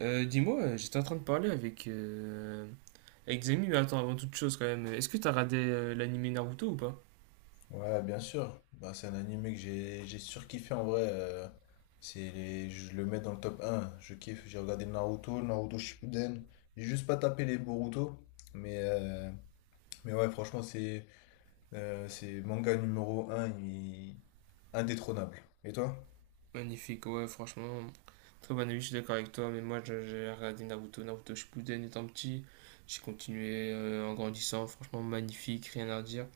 Dis-moi, j'étais en train de parler avec, avec des amis. Mais attends, avant toute chose quand même, est-ce que t'as regardé l'animé Naruto ou pas? Ouais, bien sûr. Bah, c'est un animé que j'ai surkiffé en vrai. C'est je le mets dans le top un. Je kiffe. J'ai regardé Naruto, Naruto Shippuden. J'ai juste pas tapé les Boruto. Mais, euh, mais ouais, franchement, c'est manga numéro un, indétrônable. Et toi? Magnifique, ouais, franchement, très bon avis, je suis d'accord avec toi, mais j'ai regardé Naruto, Naruto Shippuden étant petit, j'ai continué en grandissant, franchement magnifique, rien à dire.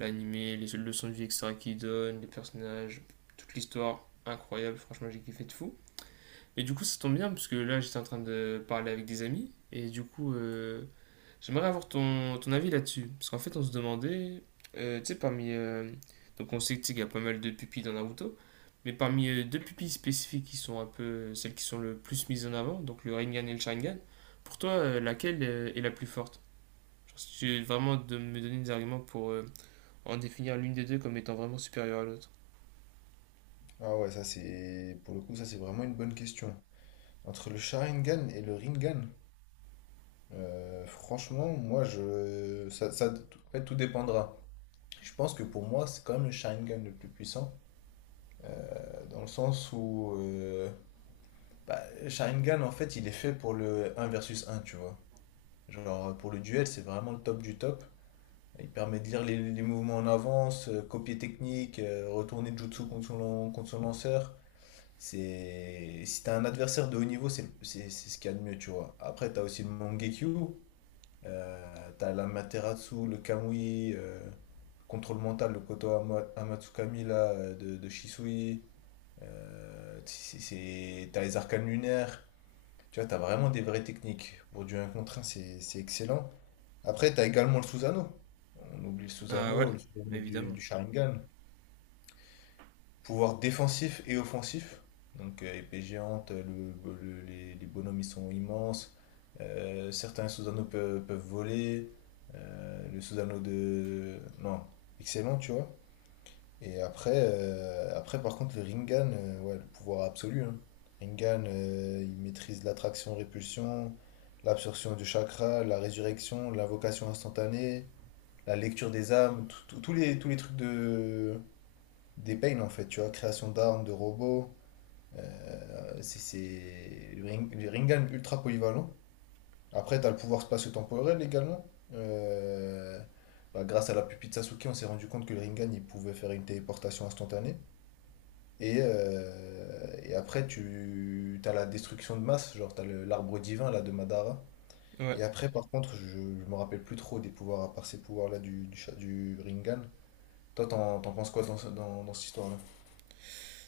L'animé, les leçons de vie extra qu'il donne, les personnages, toute l'histoire, incroyable, franchement j'ai kiffé de fou. Et du coup ça tombe bien, parce que là j'étais en train de parler avec des amis, et du coup j'aimerais avoir ton avis là-dessus. Parce qu'en fait, on se demandait, tu sais, parmi. Donc, on sait qu'il y a pas mal de pupilles dans Naruto. Mais parmi deux pupilles spécifiques qui sont un peu celles qui sont le plus mises en avant, donc le Rinnegan et le Sharingan, pour toi, laquelle est la plus forte? Genre, si tu veux vraiment de me donner des arguments pour en définir l'une des deux comme étant vraiment supérieure à l'autre. Ah ouais, ça c'est... Pour le coup, ça c'est vraiment une bonne question. Entre le Sharingan et le Rinnegan, franchement, moi je. En fait, tout dépendra. Je pense que pour moi, c'est quand même le Sharingan le plus puissant. Dans le sens où bah, Sharingan, en fait, il est fait pour le un versus un, tu vois. Genre, pour le duel, c'est vraiment le top du top. Il permet de lire les mouvements en avance, copier technique, retourner Jutsu contre son, contre son lanceur. C'est... Si t'as un adversaire de haut niveau, c'est ce qu'il y a de mieux, tu vois. Après, t'as aussi le Mangekyu, t'as l'Amaterasu, le Kamui, contrôle mental, le Amatsukami là, de Shisui. T'as les arcanes lunaires, tu vois, t'as vraiment des vraies techniques. Pour du un contre un, c'est excellent. Après, t'as également le sous-anneau. On oublie Ah ouais, le sous-anneau évidemment. du Sharingan. Pouvoir défensif et offensif. Donc, épée géante, les bonhommes, ils sont immenses. Certains sous-anneaux peuvent voler. Le sous-anneau de... Non, excellent, tu vois. Et après, par contre, le Rinnegan, ouais, le pouvoir absolu. Hein. Rinnegan, il maîtrise l'attraction-répulsion, l'absorption du chakra, la résurrection, l'invocation instantanée, la lecture des âmes, tous les trucs de, des Pain en fait, tu vois, création d'armes, de robots. Le Rinnegan, ultra polyvalent. Après, tu as le pouvoir spatio-temporel également. Euh, Bah, grâce à la pupille de Sasuke, on s'est rendu compte que le Rinnegan, il pouvait faire une téléportation instantanée. Et après, tu as la destruction de masse, genre tu as l'arbre divin là de Madara. Ouais. Et après, par contre, je me rappelle plus trop des pouvoirs, à part ces pouvoirs-là du Rinnegan. Toi, t'en penses quoi dans, dans cette histoire-là?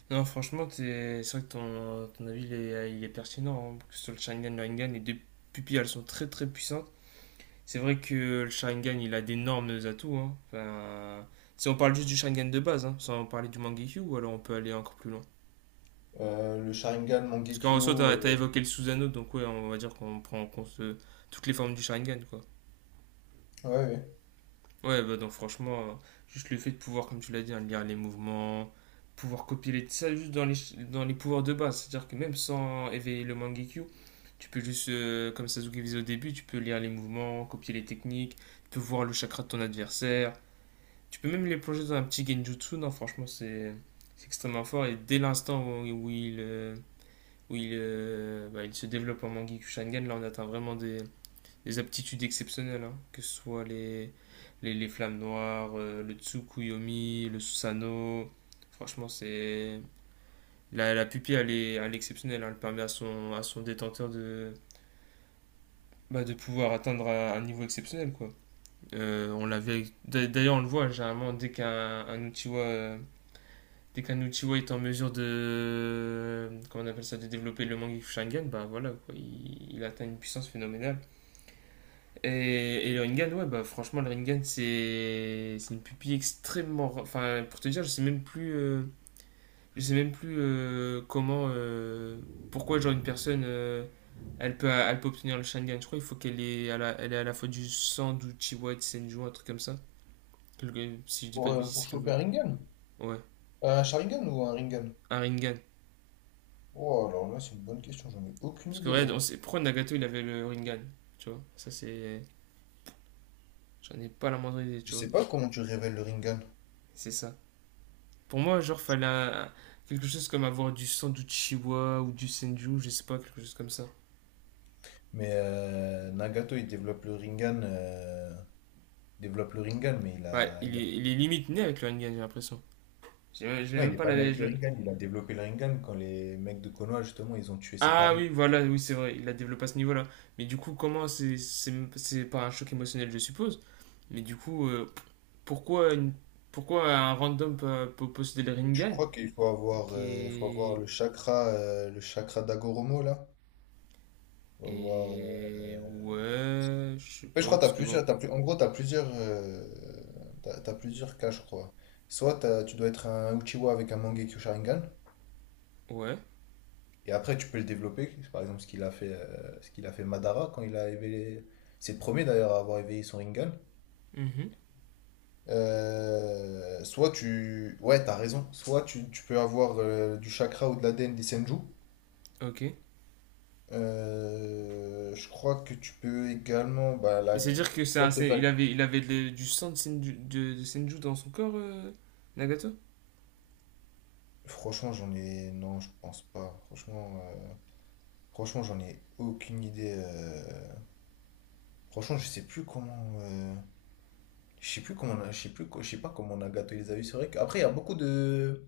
Non, franchement, c'est vrai que ton avis, il est pertinent, hein, parce que sur le Sharingan, le Rinnegan, les deux pupilles, elles sont très très puissantes. C'est vrai que le Sharingan, il a d'énormes atouts, hein. Enfin, si on parle juste du Sharingan de base, hein, sans parler du Mangekyu, ou alors on peut aller encore plus loin. Le Sharingan, Parce qu'en soi, t'as Mangekyo. évoqué le Susanoo, donc ouais, on va dire qu'on prend en compte toutes les formes du Sharingan, quoi. euh, Ouais, ouais. Ouais, bah donc franchement, juste le fait de pouvoir, comme tu l'as dit, hein, lire les mouvements, pouvoir ça juste dans dans les pouvoirs de base. C'est-à-dire que même sans éveiller le Mangekyu, tu peux juste, comme Sasuke faisait au début, tu peux lire les mouvements, copier les techniques, tu peux voir le chakra de ton adversaire. Tu peux même les plonger dans un petit genjutsu, non, franchement, c'est extrêmement fort. Et dès l'instant où il se développe en Mangekyou Sharingan, là, on atteint vraiment des aptitudes exceptionnelles, hein, que ce soit les flammes noires, le Tsukuyomi, le Susanoo. Franchement, c'est. La pupille, elle est exceptionnelle, hein. Elle permet à à son détenteur de, bah, de pouvoir atteindre un niveau exceptionnel, quoi. On l'avait. D'ailleurs, on le voit, généralement, dès qu'un un Uchiwa dès qu'un Uchiwa est en mesure de, comment on appelle ça, de développer le Mangekyou Sharingan, bah voilà quoi, il atteint une puissance phénoménale et le Rinnegan, ouais, bah franchement le Rinnegan c'est une pupille extrêmement, enfin pour te dire je sais même plus je sais même plus comment pourquoi genre une personne elle peut obtenir le Sharingan, je crois il faut qu'elle est à elle est à la fois du sang d'Uchiwa et de Senju, un truc comme ça. Si je dis pas de bêtises, Pour c'est choper quelque. un Rinnegan? Ouais, Un Sharingan ou un Rinnegan? un Rinnegan. Oh, alors là, c'est une bonne question, j'en ai aucune Parce que, idée, ouais, gros. Pourquoi Nagato il avait le Rinnegan? Tu vois, ça c'est. J'en ai pas la moindre idée, Je tu vois. sais pas comment tu révèles le Rinnegan, C'est ça. Pour moi, genre, quelque chose comme avoir du sang du ou du Senju, je sais pas, quelque chose comme ça. mais Nagato, il développe le Rinnegan, mais Ouais, il a... il est limite né avec le Rinnegan, j'ai l'impression. J'ai- Je l'ai Non, il même n'est pas pas né la. avec le Je- Rinnegan, il a développé le Rinnegan quand les mecs de Konoha, justement, ils ont tué ses Ah parents. oui, voilà, oui, c'est vrai, il a développé à ce niveau-là. Mais du coup, comment c'est. C'est par un choc émotionnel, je suppose. Mais du coup, pourquoi, une- pourquoi un random peut, peut posséder le Je Rinnegan crois qu'il qui faut avoir est. Le chakra d'Agoromo, là. Faut avoir, Et euh... ouais, je sais Ouais, je pas, crois que parce que bon, t'as plus... En gros, t'as plusieurs, t'as plusieurs cas, je crois. Tu dois être un Uchiwa avec un Mangekyo Sharingan, ouais, et après tu peux le développer. C'est... Par exemple, ce qu'il a fait, ce qu'il a fait Madara quand il a éveillé, c'est le premier d'ailleurs à avoir éveillé son Rinnegan. mhm, Soit tu... Ouais, t'as raison. Soit tu peux avoir du chakra ou de la l'ADN des Senju. ok. Je crois que tu peux également... Bah, Mais la... c'est-à-dire que C'est pas tes il facs. avait, du sang de Senju, de Senju dans son corps, Nagato? Franchement, j'en ai... Non, je pense pas. Franchement, j'en ai aucune idée. Franchement, je sais plus comment... Je sais plus comment on a... je sais pas comment Nagato les a eu. C'est vrai qu'après, il y a beaucoup de...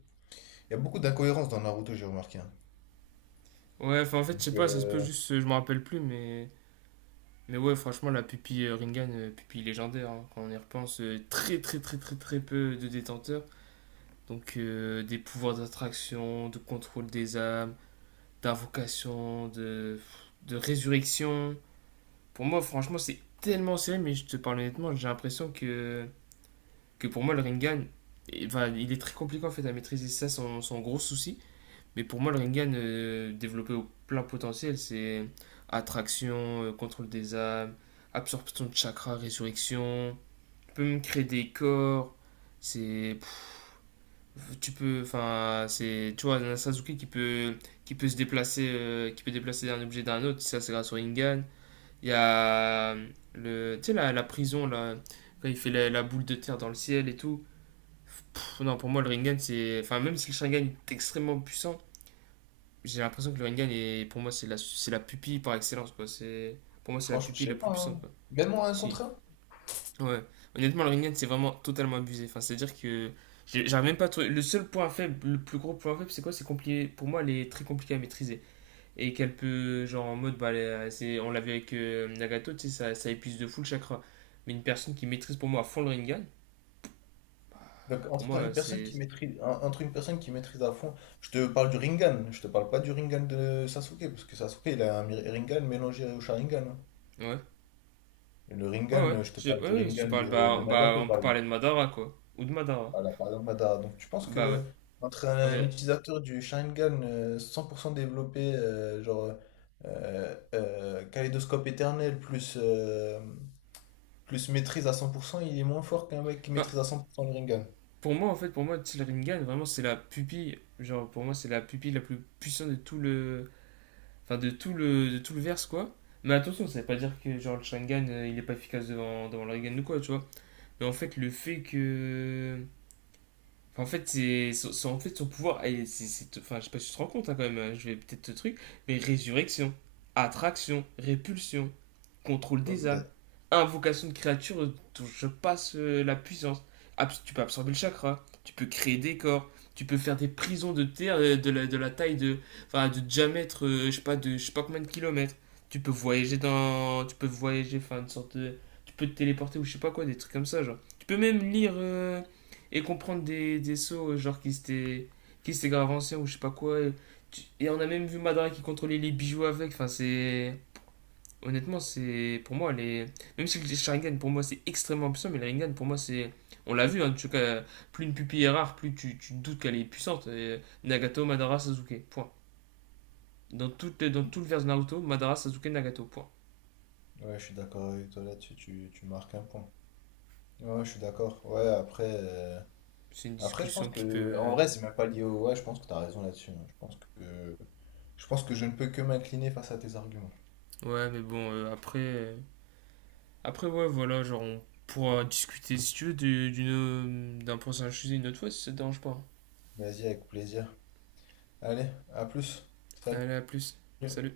Il y a beaucoup d'incohérences dans Naruto, j'ai remarqué. Hein. Ouais, enfin en fait, je sais pas, ça se peut euh, juste, je me rappelle plus, mais ouais, franchement, la pupille Rinnegan, pupille légendaire, hein, quand on y repense, très très très très très peu de détenteurs. Donc des pouvoirs d'attraction, de contrôle des âmes, d'invocation, de résurrection. Pour moi, franchement, c'est tellement serré, mais je te parle honnêtement, j'ai l'impression que pour moi, le Ringan, eh, enfin, il est très compliqué en fait à maîtriser, ça, son gros souci. Mais pour moi, le Ringan développé au plein potentiel, c'est attraction, contrôle des âmes, absorption de chakra, résurrection. Tu peux même créer des corps. C'est. Pff, Tu peux. Enfin, c'est. Tu vois, un Sasuke qui peut se déplacer, qui peut déplacer d'un objet d'un autre, ça c'est grâce au Ringan. Il y a le, tu sais, la prison, là, quand il fait la boule de terre dans le ciel et tout. Pff, non, pour moi, le Rinnegan, c'est. Enfin, même si le Sharingan est extrêmement puissant, j'ai l'impression que le Rinnegan est, pour moi, c'est c'est la pupille par excellence, quoi. C'est, pour moi, c'est la Franchement, je pupille sais la plus pas. puissante, Hein. quoi. Même en un Si. contre un. Ouais. Honnêtement, le Rinnegan, c'est vraiment totalement abusé. Enfin, c'est-à-dire que. J'arrive même pas à trouver. Le plus gros point faible, c'est quoi? C'est compliqué. Pour moi, elle est très compliquée à maîtriser et qu'elle peut, genre en mode, bah, on l'a vu avec Nagato, tu sais, ça épuise de fou le chakra. Mais une personne qui maîtrise pour moi à fond le Rinnegan, Donc, pour entre moi, une personne c'est. qui maîtrise, entre une personne qui maîtrise à fond, je te parle du Rinnegan, je te parle pas du Rinnegan de Sasuke, parce que Sasuke, il a un Rinnegan mélangé au Sharingan. Hein. Ouais, Et le ouais, ouais. Rinnegan, je te parle du Je te Rinnegan parle, bah, de bah, Nagato, on peut par exemple. parler de Madara, quoi. Ou de Madara. Voilà, par exemple, Madara. Donc, tu penses Bah ouais. que entre On un a- utilisateur du Sharingan 100% développé, Kaléidoscope éternel, plus, plus maîtrise à 100%, il est moins fort qu'un mec qui Enfin, maîtrise à 100% le Rinnegan? pour moi, en fait, pour moi, tu sais, le Rinnegan, vraiment, c'est la pupille, genre, pour moi, c'est la pupille la plus puissante de tout le. Enfin, de tout de tout le verse, quoi. Mais attention, ça veut pas dire que genre le Sharingan il est pas efficace devant, devant le Rinnegan ou quoi, tu vois. Mais en fait, le fait que En fait, c'est son pouvoir, enfin, je sais pas si tu te rends compte hein, quand même, hein, je vais peut-être te truc, mais résurrection, attraction, répulsion, contrôle Ouais. des âmes, invocation de créatures dont je passe la puissance. Tu peux absorber le chakra, tu peux créer des corps, tu peux faire des prisons de terre de de la taille de, enfin, de diamètre, je sais pas, de je sais pas combien de kilomètres. Tu peux voyager dans, tu peux voyager, enfin une sorte de, tu peux te téléporter ou je sais pas quoi, des trucs comme ça genre. Tu peux même lire et comprendre des sceaux genre qui s'étaient, qui s'étaient grave anciens ou je sais pas quoi. Et, et on a même vu Madara qui contrôlait les bijoux avec, enfin c'est. Honnêtement, c'est pour moi, les. Même si le Sharingan pour moi c'est extrêmement puissant, mais le Rinnegan pour moi c'est. On l'a vu, hein, plus une pupille est rare, plus tu doutes qu'elle est puissante. Et Nagato, Madara, Sasuke, point. Dans tout le vers de Naruto, Madara, Sasuke, Nagato, point. Ouais, je suis d'accord avec toi là-dessus, tu marques un point. Ouais, je suis d'accord. Ouais, après, C'est une après, je pense discussion qui peut. que, en vrai, c'est même pas lié au... Ouais, je pense que t'as raison là-dessus. Hein. Je pense que je ne peux que m'incliner face à tes arguments. Ouais, mais bon, après, ouais, voilà, genre on pourra discuter si tu veux d'un prochain sujet une autre fois si ça te dérange pas. Vas-y, avec plaisir. Allez, à plus. Salut. Allez, à plus. Salut.